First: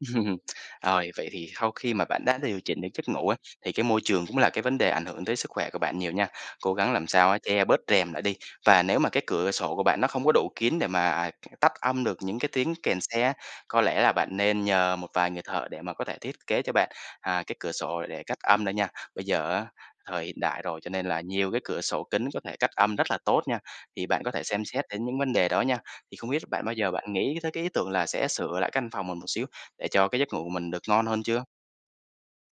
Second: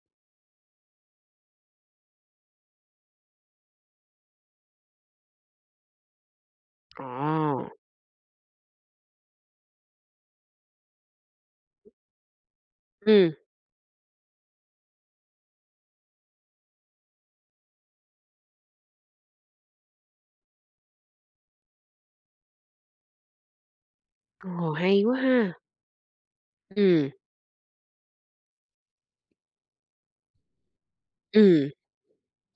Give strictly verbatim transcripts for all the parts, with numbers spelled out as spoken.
Rồi, vậy thì sau khi mà bạn đã điều chỉnh được giấc ngủ á, thì cái môi trường cũng là cái vấn đề ảnh hưởng tới sức khỏe của bạn nhiều nha. Cố gắng làm sao á che À! bớt rèm lại đi, và nếu mà cái cửa sổ của bạn, nó không có đủ kín để mà, à, tắt âm được những cái tiếng kèn xe Ừm. á, có lẽ là bạn nên nhờ một vài người thợ để mà có thể thiết kế cho bạn, à, cái cửa sổ để cách âm nữa nha. Bây giờ á, thời hiện đại rồi, cho nên là nhiều cái cửa sổ kín có thể cách âm rất là tốt nha, thì bạn có thể xem Ồ! xét Hay đến quá những vấn đề ha! đó nha. Thì không biết là bạn bao giờ Ừm. bạn nghĩ tới cái ý tưởng là sẽ sửa lại cái căn phòng mình một xíu, để cho cái giấc ngủ của mình được ngon hơn chưa? Ừm.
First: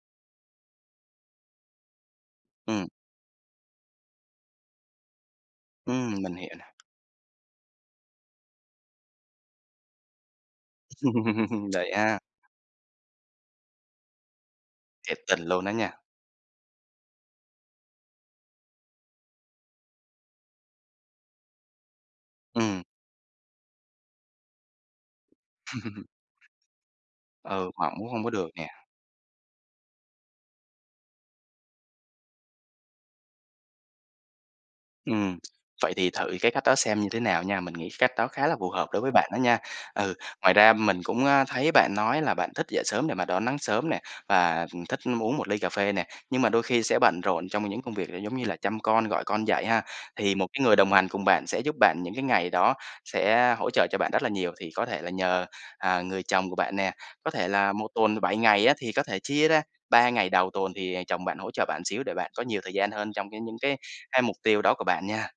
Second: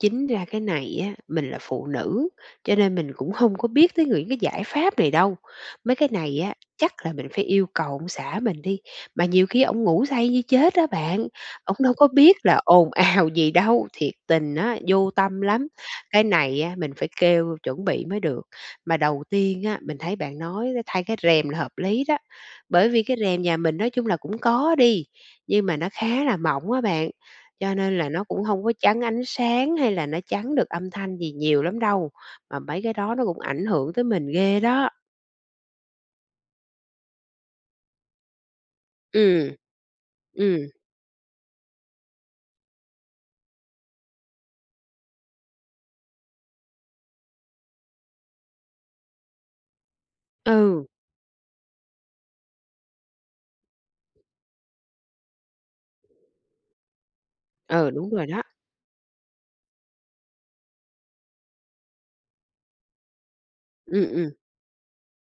Chính ra cái này á, mình là phụ nữ, cho Ừm. nên mình cũng hông có biết tới những cái giải pháp này đâu. Mấy cái Ừm! Mình này hiểu á, nè. chắc là mình phải yêu cầu ông xã mình đi, mà nhiều khi ổng ngủ say như chết á bạn, ổng Vậy đâu có ha? biết là ồn ào gì đâu. Thiệt tình á, vô Thiệt tình tâm luôn lắm. đó nha! Cái này á mình phải kêu chuẩn bị mới được. Mà đầu tiên á, mình thấy bạn nói, a, thay cái rèm là hợp lý đó. Ừm. Bởi vì cái rèm nhà mình nói chung là cũng có đi, nhưng mà nó khá là mỏng á bạn. Ừ, Cho hỏng nên cũng là hông nó có cũng được hông nè. có chắn ánh sáng hay là nó chắn được âm thanh gì nhiều lắm đâu, mà mấy cái đó nó cũng ảnh hưởng tới mình ghê đó! Ừm, vậy thì thử cái cách đó xem như thế nào nha. Mình nghĩ cái cách đó khá là phù hợp đối với bạn đó Ừm. nha. Ừ, ngoài Ừm. ra mình cũng, à, thấy bạn nói là bạn thích dậy sớm để mà đón nắng sớm nè, và thích uống một ly cà phê nè, nhưng mà đôi khi sẽ bận rộn trong những công việc, ờ, giống như là chăm con, gọi con dậy ha? Thì một cái người Ừ. đồng hành cùng bạn sẽ giúp bạn những cái ngày đó, sẽ hỗ trợ cho bạn rất là nhiều. Thì có thể là nhờ, à, người chồng của bạn nè, có thể là một Ừ, đúng tuần rồi bảy đó! ngày á, thì có thể chia ra ba ngày đầu tuần thì chồng bạn hỗ trợ bạn xíu để bạn có nhiều thời gian hơn trong cái những cái Ừm, cái ừm. mục tiêu đó của bạn nha.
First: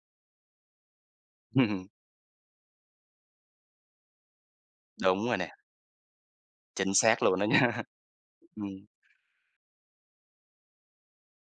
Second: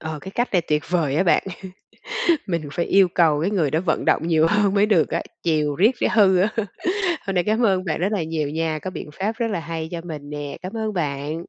Ờ, cái cách này tuyệt vời á bạn. Ừm, ừm. Mình phải yêu cầu cái người đó vận động nhiều hơn mới được á, Đúng rồi nè. chiều riết cái hư á. Chính xác Hôm luôn nay đó cám nha. ơn bạn rất là nhiều nha, Ừm. có biện pháp rất là hay cho mình nè. Cám ơn bạn!